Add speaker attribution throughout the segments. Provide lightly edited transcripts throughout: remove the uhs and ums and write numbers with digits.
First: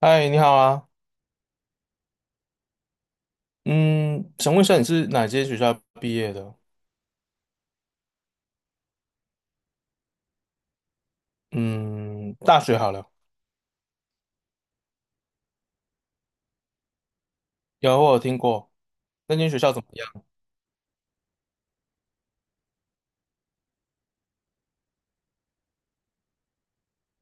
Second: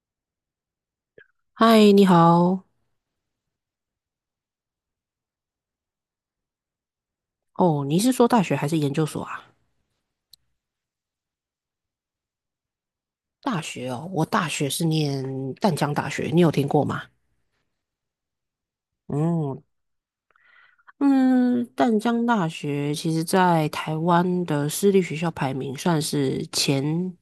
Speaker 1: 嗨，你好啊。
Speaker 2: 嗨，你好。
Speaker 1: 嗯，想问一下你是哪间学校毕业的？
Speaker 2: 哦，你是说大学还是研究所啊？
Speaker 1: 嗯，大学好了，
Speaker 2: 大学哦，我大学是念淡江大学，你有听过吗？
Speaker 1: 我有听过。那间学
Speaker 2: 嗯
Speaker 1: 校怎么样？
Speaker 2: 嗯，淡江大学其实在台湾的私立学校排名算是前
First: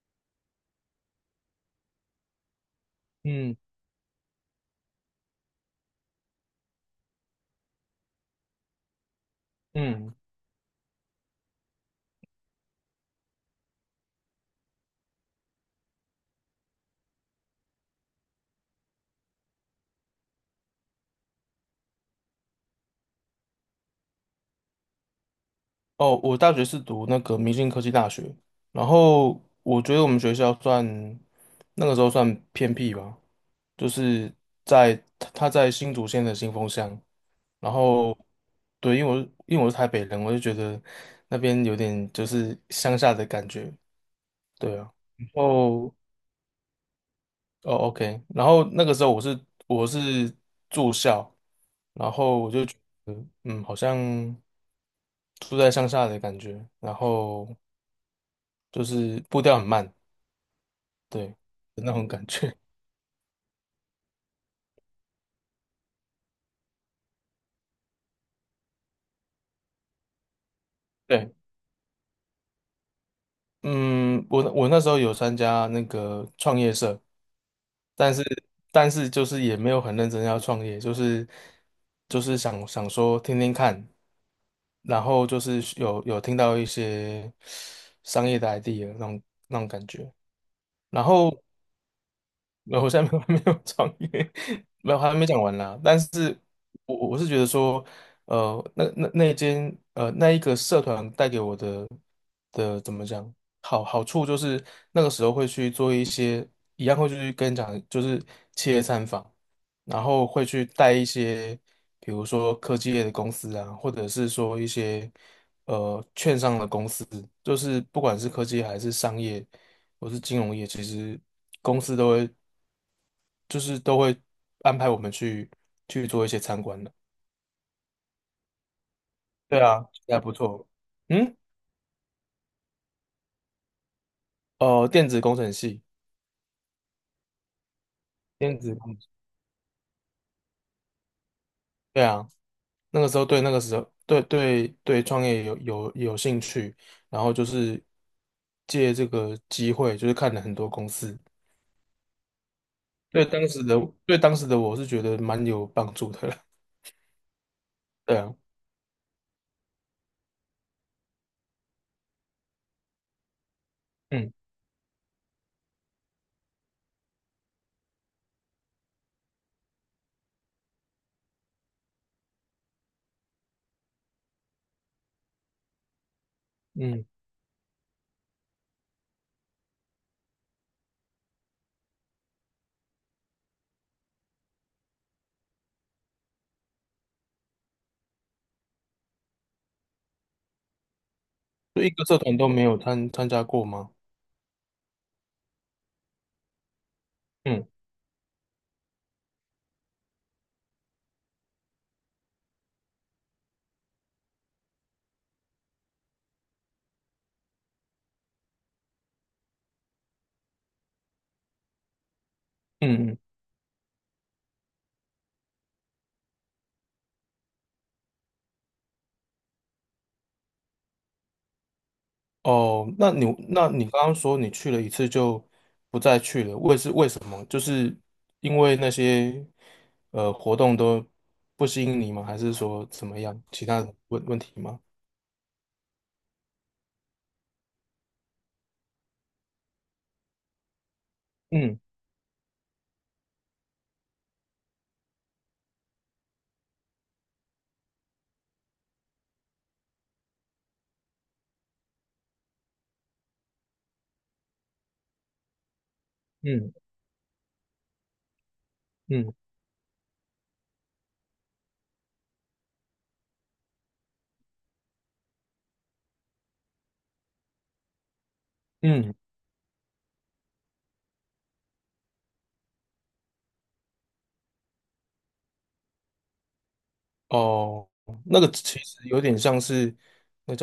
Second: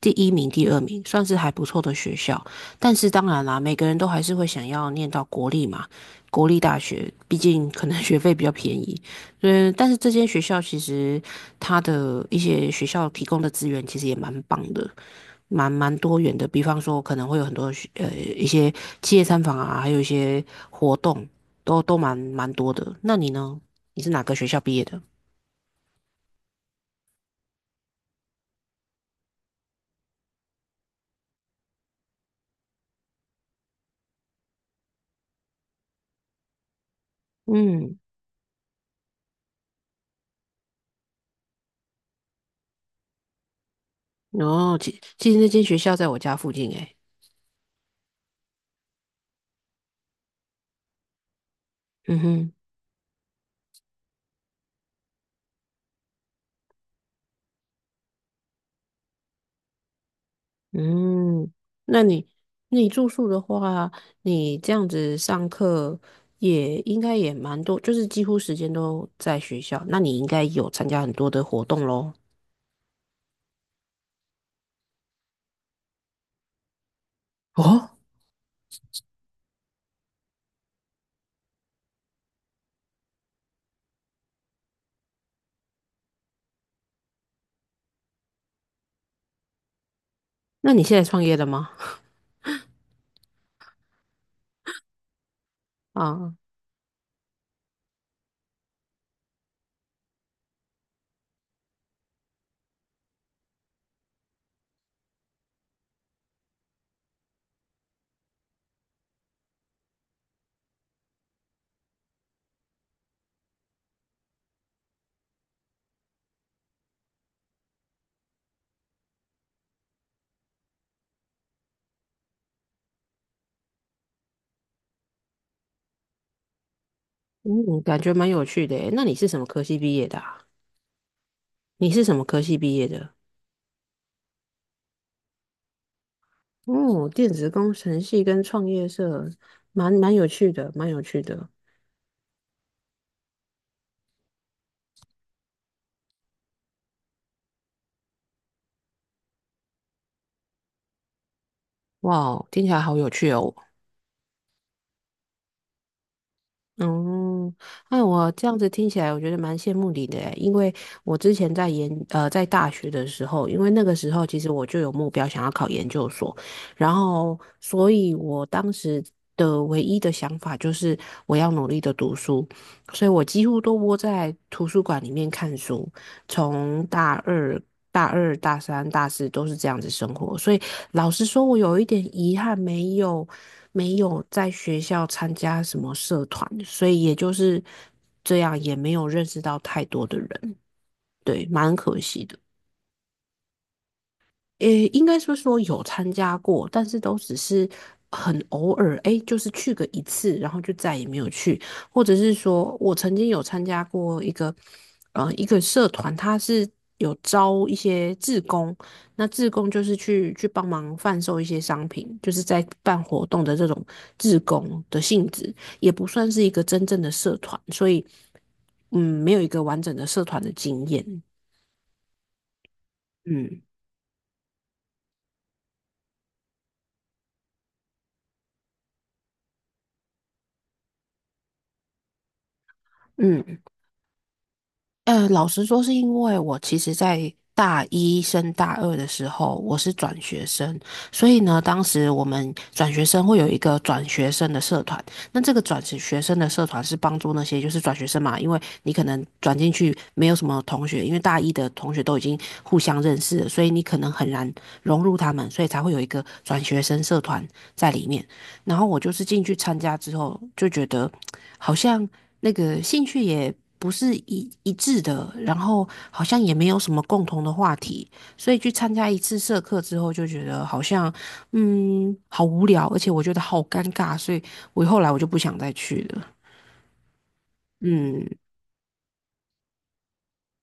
Speaker 2: 第一名、第二名，算是还不错的学校。但是当然
Speaker 1: 嗯
Speaker 2: 啦，每个人都还是会想要念到国立嘛，国立大学，毕竟可能 学费比较便宜。嗯，但是这
Speaker 1: 嗯，
Speaker 2: 间学校其实它的一些学校提供的资源其实也蛮棒的。蛮多元的，比方说可能会有很多学一些企业参访啊，还有一些活动，都蛮多的。那你呢？你是哪个学校毕业的？
Speaker 1: 哦，我大学是读那个明星科技大学，然后我觉得我们学校那个时候算偏僻吧，就是在他在新竹县的新丰乡，然
Speaker 2: 嗯，
Speaker 1: 后对，因为我是台北人，我就觉得那边有点就是乡下的感觉，对
Speaker 2: 哦，
Speaker 1: 啊。
Speaker 2: 其
Speaker 1: 然
Speaker 2: 其实那间学
Speaker 1: 后
Speaker 2: 校在我家附近诶。
Speaker 1: 哦，OK。然后那个时候我是住校，然
Speaker 2: 嗯
Speaker 1: 后我
Speaker 2: 哼。
Speaker 1: 就觉得好像住在乡下的感觉，然后就是步调很慢，对，
Speaker 2: 嗯，
Speaker 1: 有那
Speaker 2: 那
Speaker 1: 种感
Speaker 2: 你
Speaker 1: 觉。
Speaker 2: 那你住宿的话，你这样子上课也应该也蛮多，就是几乎时间都在学校，那你应该有参加 很多
Speaker 1: 对。
Speaker 2: 的活动喽。
Speaker 1: 嗯，我那时候有参加那个创业社，
Speaker 2: 哦，
Speaker 1: 但是但是就是也没有很认真要创业，就是想想说听听看，然后就是有听到一些商业的 idea 那种感觉，
Speaker 2: 那你现在
Speaker 1: 然
Speaker 2: 创业
Speaker 1: 后。
Speaker 2: 了吗？
Speaker 1: 没有，我现在没有 没有创业，没有还没讲完啦。但
Speaker 2: 啊。
Speaker 1: 是我是觉得说，那一个社团带给我的怎么讲好处就是那个时候会去做一些一样会去跟你讲，就是企业参访，然后会去带一些比如说科技业的公司啊，或者是说一些券商的公司，就是不管是科技还是商业。或是金融业，其实公司都会就是都会安排我们去做一些参观的。
Speaker 2: 嗯，感觉蛮有趣的诶。那你是什么
Speaker 1: 对
Speaker 2: 科系
Speaker 1: 啊，
Speaker 2: 毕业的
Speaker 1: 还不
Speaker 2: 啊？
Speaker 1: 错。嗯，
Speaker 2: 你是什么科系毕业的？
Speaker 1: 电子工程系，
Speaker 2: 哦，电子工程系跟
Speaker 1: 电
Speaker 2: 创
Speaker 1: 子
Speaker 2: 业
Speaker 1: 工程，
Speaker 2: 社，蛮有趣的，蛮有趣的。
Speaker 1: 对啊，那个时候对对对创业有兴趣，然后就是借这个机会，就是看了很多公司。
Speaker 2: 哇哦，听起来好有
Speaker 1: 对
Speaker 2: 趣
Speaker 1: 当
Speaker 2: 哦！
Speaker 1: 时的对当时的我是觉得蛮有帮助的了。
Speaker 2: 哦，那
Speaker 1: 对
Speaker 2: 我
Speaker 1: 啊，
Speaker 2: 这样子听起来，我觉得蛮羡慕你的诶。因为我之前在在大学的时候，因为那个时候
Speaker 1: 嗯
Speaker 2: 其实我就有目标想要考研究所，然后所以我当时的唯一的想法就是我要努力的读书，所以我几乎都窝在图书馆里面看书，从
Speaker 1: 嗯，
Speaker 2: 大三、大四都是这样子生活，所以老实说，我有一点遗憾，没有在学校参加什么社团，所以也就是这样，也没有认识到太多的人，对，蛮
Speaker 1: 就一
Speaker 2: 可
Speaker 1: 个社
Speaker 2: 惜
Speaker 1: 团
Speaker 2: 的。
Speaker 1: 都没有参加过吗？
Speaker 2: 诶，应该说有参加过，但是都只是
Speaker 1: 嗯
Speaker 2: 很偶尔，哎，就是去个一次，然后就再也没有去，或者是说我曾经有参加过一个，一个社团，它是有招一些志工，那志工就是去帮忙贩售一些商品，就是在办
Speaker 1: 嗯
Speaker 2: 活
Speaker 1: 嗯。
Speaker 2: 动的这种志工的性质，也不算是一个真正的社团，所以，嗯，没有一个完整的社团的经验，
Speaker 1: 哦，那你
Speaker 2: 嗯。
Speaker 1: 那你刚刚说你去了一次就不再去了，为什么？就是因为那些活动都不吸引你吗？还是说怎么样？
Speaker 2: 嗯，
Speaker 1: 其他的问题吗？
Speaker 2: 老实说，是因为我其实，在大一升大二的时候，我是转学生，所以呢，
Speaker 1: 嗯
Speaker 2: 当时我们转学生会有一个转学生的社团。那这个转学生的社团是帮助那些就是转学生嘛，因为你可能转进去没有什么同学，因为大一的同学都已经互相认识了，所以你可能很难融入他们，所以才会有一个转
Speaker 1: 嗯
Speaker 2: 学生社团在里面。然后我就是
Speaker 1: 嗯
Speaker 2: 进去参加之后，就觉得 好像那个兴趣也不是一致的，然后好像也没有什么共同的话题，所以去参加
Speaker 1: 嗯，
Speaker 2: 一次社课之后，就觉得好像好无聊，而且我觉得好尴尬，所以我后来就不想再去了。
Speaker 1: 哦，
Speaker 2: 嗯。
Speaker 1: 那个其实有点像是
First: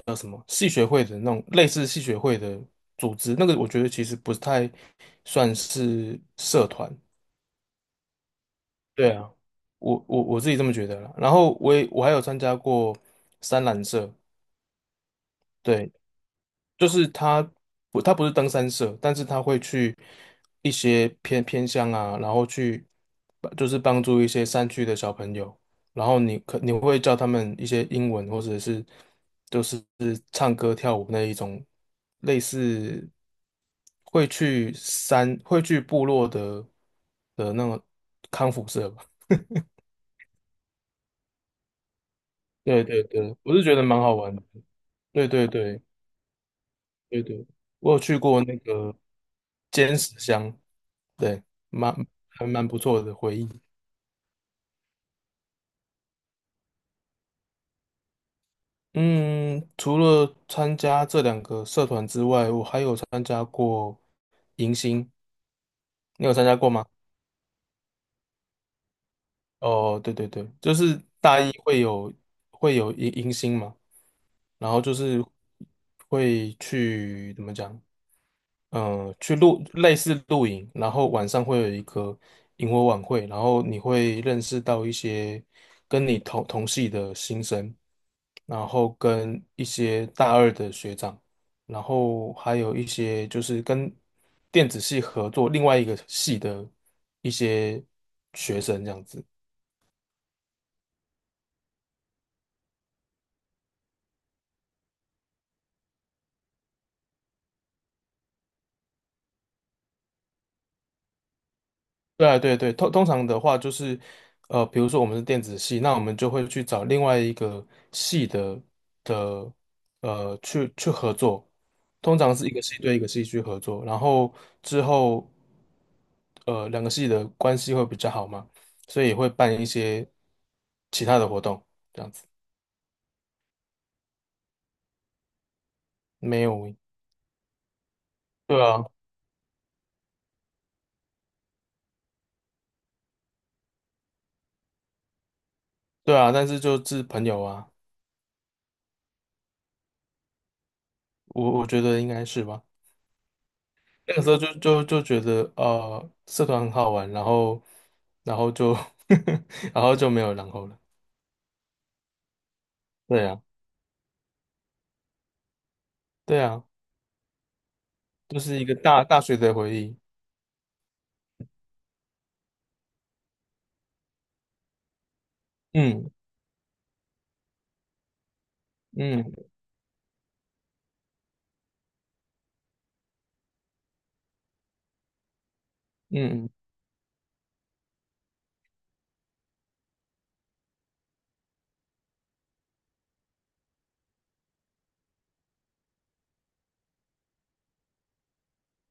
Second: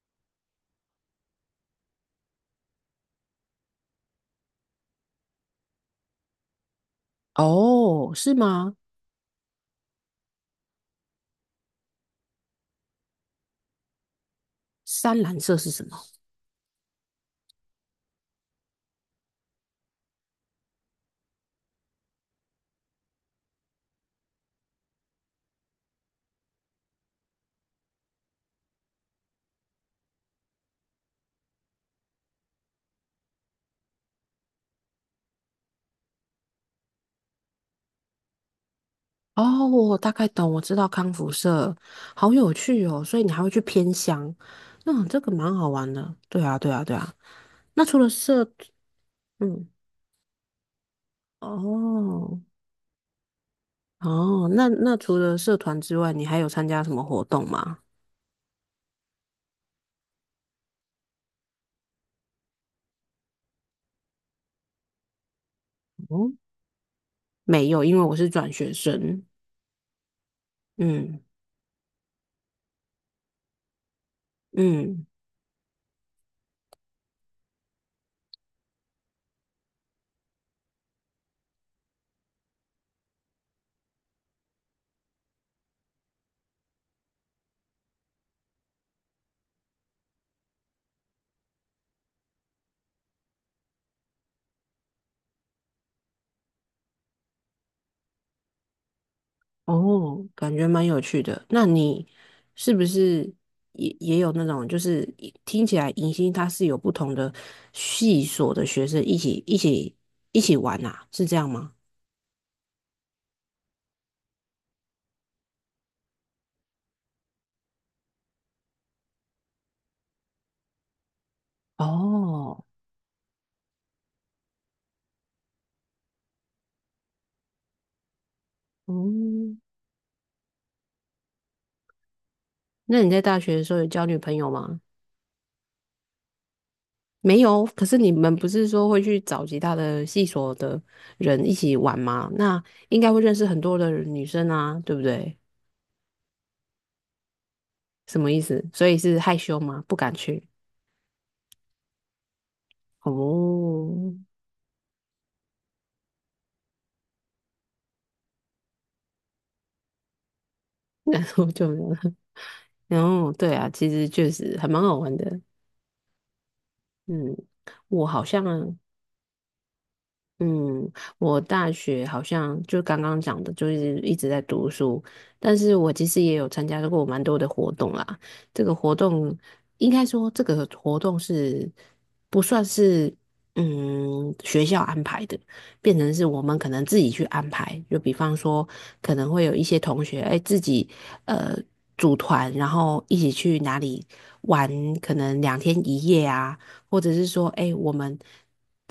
Speaker 1: 叫什么系学会的那种类似系学会的组织，那个我觉得其实不太算是社团，
Speaker 2: 哦，是吗？
Speaker 1: 对啊，我自己这么觉得了。然后我还有参加过三蓝色，
Speaker 2: 三蓝色是什
Speaker 1: 对，
Speaker 2: 么？
Speaker 1: 就是他不是登山社，但是他会去一些偏乡啊，然后去就是帮助一些山区的小朋友，然后你会教他们一些英文或者是就是唱歌跳舞那一种类似会去部落的那种康复社吧。
Speaker 2: 哦，我大概懂，我知道康复社，好有趣
Speaker 1: 对对
Speaker 2: 哦，所以你
Speaker 1: 对，
Speaker 2: 还会
Speaker 1: 我
Speaker 2: 去
Speaker 1: 是觉得
Speaker 2: 偏
Speaker 1: 蛮好
Speaker 2: 乡。
Speaker 1: 玩的。
Speaker 2: 那这
Speaker 1: 对
Speaker 2: 个
Speaker 1: 对
Speaker 2: 蛮好
Speaker 1: 对
Speaker 2: 玩的。对啊，对啊，对啊。
Speaker 1: 对对，
Speaker 2: 那
Speaker 1: 我
Speaker 2: 除
Speaker 1: 有
Speaker 2: 了
Speaker 1: 去
Speaker 2: 社，
Speaker 1: 过那个
Speaker 2: 嗯，
Speaker 1: 尖石乡，对，蛮
Speaker 2: 哦。
Speaker 1: 还蛮不错的回忆。
Speaker 2: 哦，那那除了社团之外，你还有参加什么活动吗？
Speaker 1: 嗯，除了参加这两个社团之外，我还有参加过迎新，你
Speaker 2: 哦，
Speaker 1: 有参加过吗？
Speaker 2: 没有，因为我是转学生。
Speaker 1: 哦，对对对，就是
Speaker 2: 嗯
Speaker 1: 大一会有迎新嘛，然后就
Speaker 2: 嗯。
Speaker 1: 是会去怎么讲？类似露营，然后晚上会有一个萤火晚会，然后你会认识到一些跟你同系的新生，然后跟一些大二的学长，然后还有一些就是跟电子系合作另外一个系的一些学生这样子。
Speaker 2: 哦，感觉蛮有趣的。那你是不是也有那种，就是一听起来迎新它是有不同的系所的学生一起玩呐、是这样吗？
Speaker 1: 对啊，对对，通常的话就是，比如说我们是电子系，那我们就会去找另外一个系的，去合作。通常是一个
Speaker 2: 哦。
Speaker 1: 系对一个系去合作，然后之后，两个系的关系会比较好嘛，所以也会
Speaker 2: 嗯，
Speaker 1: 办一些其他的活动，这样子。
Speaker 2: 那你在大学的时候有交女朋友吗？
Speaker 1: 没有，
Speaker 2: 没有，可是你们不
Speaker 1: 对
Speaker 2: 是
Speaker 1: 啊，
Speaker 2: 说会去找其他的系所的人一起玩吗？那应该会认识很多的女生啊，对不对？
Speaker 1: 对啊，但是就是朋友啊，
Speaker 2: 什么意思？所以是害羞吗？不敢去？
Speaker 1: 我觉得应该是吧。
Speaker 2: 哦。
Speaker 1: 那个时候就觉得社团很好玩，然后就 然后就没有然后了。
Speaker 2: 然后就没有了。然
Speaker 1: 对
Speaker 2: 后
Speaker 1: 啊，
Speaker 2: 对啊，其实确实还蛮好玩的。
Speaker 1: 对啊，
Speaker 2: 嗯，我好
Speaker 1: 就
Speaker 2: 像。
Speaker 1: 是一个大学的回忆。
Speaker 2: 嗯，我大学好像就刚刚讲的，就是一直在读书，但是我其
Speaker 1: 嗯
Speaker 2: 实也有参加过蛮多的活动啦。这个活动
Speaker 1: 嗯
Speaker 2: 应该说，这个活动是不算是学校安排的，变成是我
Speaker 1: 嗯嗯，
Speaker 2: 们可能自己去安排。就比方说，可能会有一些同学哎自己呃组团，然后一起去哪里玩，可能两天一夜啊。或者是说，哎，我们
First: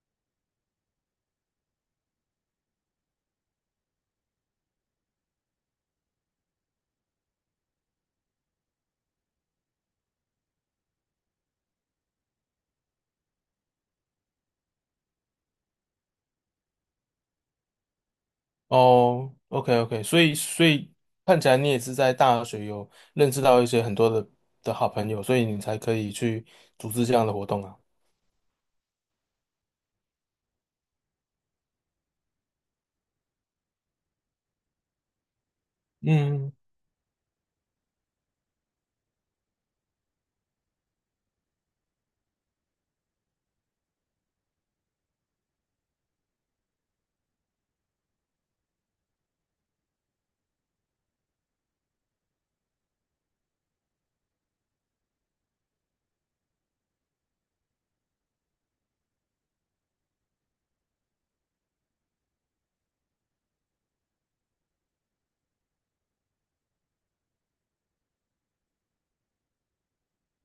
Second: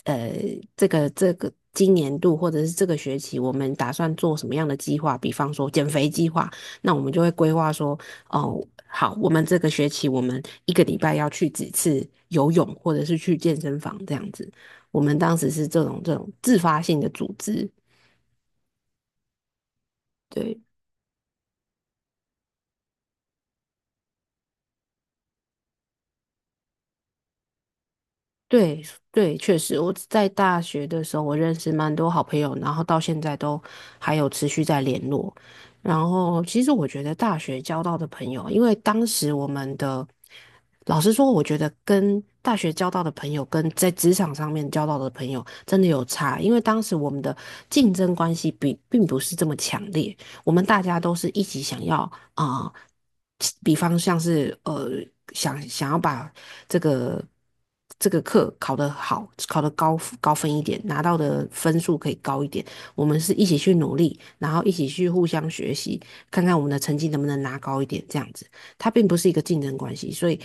Speaker 2: 呃，这个今年度或者是这个学期，我们打算做什么样的计划？比方说减肥计划，那我们就会规划说，哦，好，我们这个学期我们一个礼拜要去几次游泳，或者是去健身房这样子。我们当时是这种自发性的组织，
Speaker 1: 哦，OK OK，所以
Speaker 2: 对。
Speaker 1: 所以看起来你也是在大学有认识到一些很多的好朋友，所以你才可以去组织这样的活动啊。
Speaker 2: 对对，确实，我在大学的时候，我认识蛮多好朋友，然后到现在都还有持续在联络。然后，
Speaker 1: 嗯。
Speaker 2: 其实我觉得大学交到的朋友，因为当时我们的，老实说，我觉得跟大学交到的朋友跟在职场上面交到的朋友真的有差，因为当时我们的竞争关系比并不是这么强烈，我们大家都是一起想要啊、呃比方像是想要把这个这个课考得好，考得高分一点，拿到的分数可以高一点。我们是一起去努力，然后一起去互相学习，看看我们的成绩能不能拿高一点，这样子。它并不是一个竞争关系，所以，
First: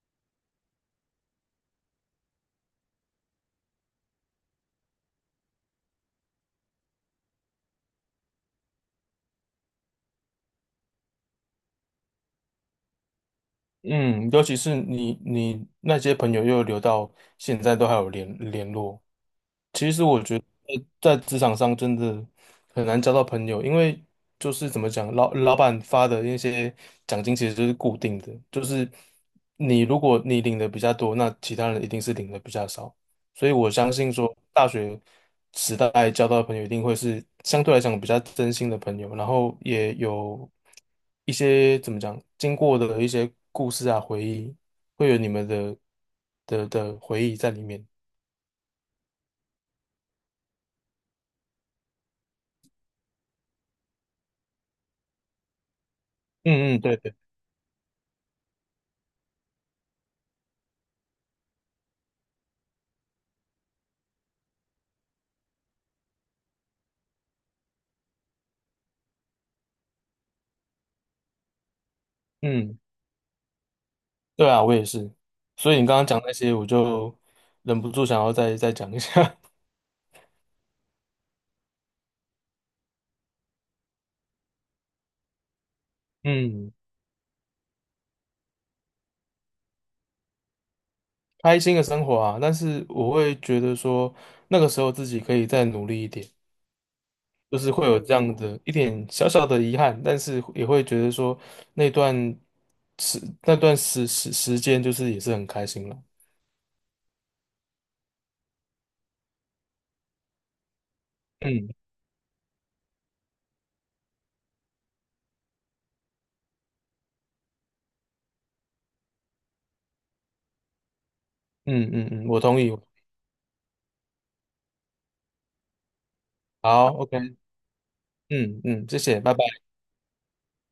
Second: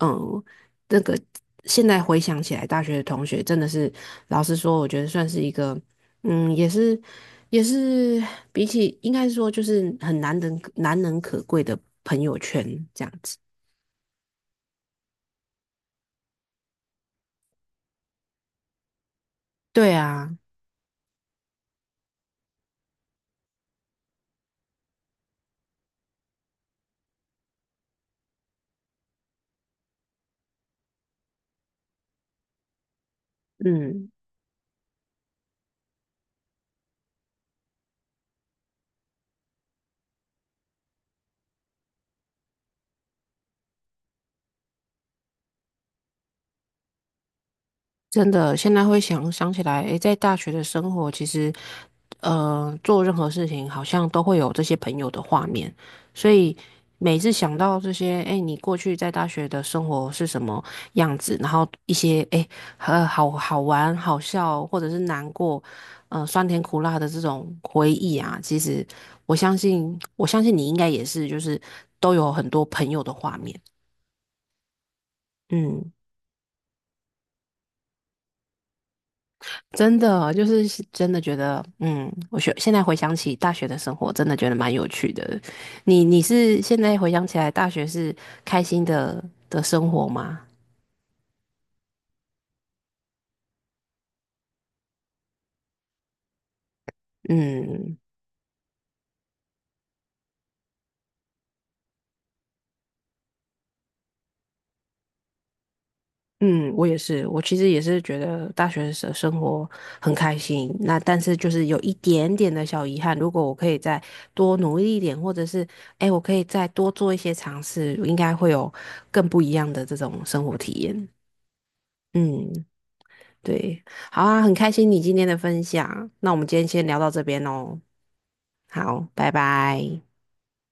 Speaker 2: 嗯，那个现在回想起来，大学的同学真的是，老实说，我觉得算是一个，嗯，也是比起应该说就是很难能难能可贵的朋友圈这样子。
Speaker 1: 嗯，尤其是你那些朋友又留到现在都还有联络。其
Speaker 2: 对
Speaker 1: 实我
Speaker 2: 啊，
Speaker 1: 觉得在职场上真的很难交到朋友，因为就是怎么讲，老板发的那些奖金其实就是固定的，就是你如果你领的比较多，那其他人一定是领的比较少。所以我相
Speaker 2: 嗯。
Speaker 1: 信说，大学时代交到的朋友一定会是相对来讲比较真心的朋友，然后也有一些怎么讲，经过的一些故事啊、回忆，会有你们的回忆在里面。
Speaker 2: 真的，现在会想起来，诶，在大学的生活，其实，呃，做任何事情好像都会有这些朋友的画面，所以
Speaker 1: 嗯嗯，对对，
Speaker 2: 每次想到这些，诶，你过去在大学的生活是什么样子，然后一些，诶，好玩、好笑，或者是难过，酸甜苦辣的这种回忆啊，其实我相信你应该也是，就是都有很多
Speaker 1: 嗯，
Speaker 2: 朋友的画面，
Speaker 1: 对啊，我也是。所以你
Speaker 2: 嗯。
Speaker 1: 刚刚讲那些，我就忍不住想要再讲一下。
Speaker 2: 真的就是真的觉得，嗯，现在回想起大学的生活，真的觉得蛮有趣的。你 是
Speaker 1: 嗯，
Speaker 2: 现在回想起来，大学是开心的生活吗？
Speaker 1: 开心的生活啊，但是我会觉得说，那个时候自己可以再努力一点。就是会
Speaker 2: 嗯
Speaker 1: 有这样的一点小小的遗憾，但是也会觉得说那段时那段时间就是也是很开心了。
Speaker 2: 嗯，我也是，我其实也是觉得大学的生活很开心。那但是就是有
Speaker 1: 嗯
Speaker 2: 一点点的小遗憾，如果我可以再多努力一点，或者是哎，我可以再多做一些尝试，应该会有更不一样的这种生活体验。
Speaker 1: 嗯嗯嗯，我
Speaker 2: 嗯。
Speaker 1: 同意。
Speaker 2: 对，好啊，很开心你今天的分享，那我们今天先
Speaker 1: 好
Speaker 2: 聊到这
Speaker 1: ，OK，
Speaker 2: 边哦，
Speaker 1: 嗯嗯，谢
Speaker 2: 好，
Speaker 1: 谢，
Speaker 2: 拜
Speaker 1: 拜拜。
Speaker 2: 拜。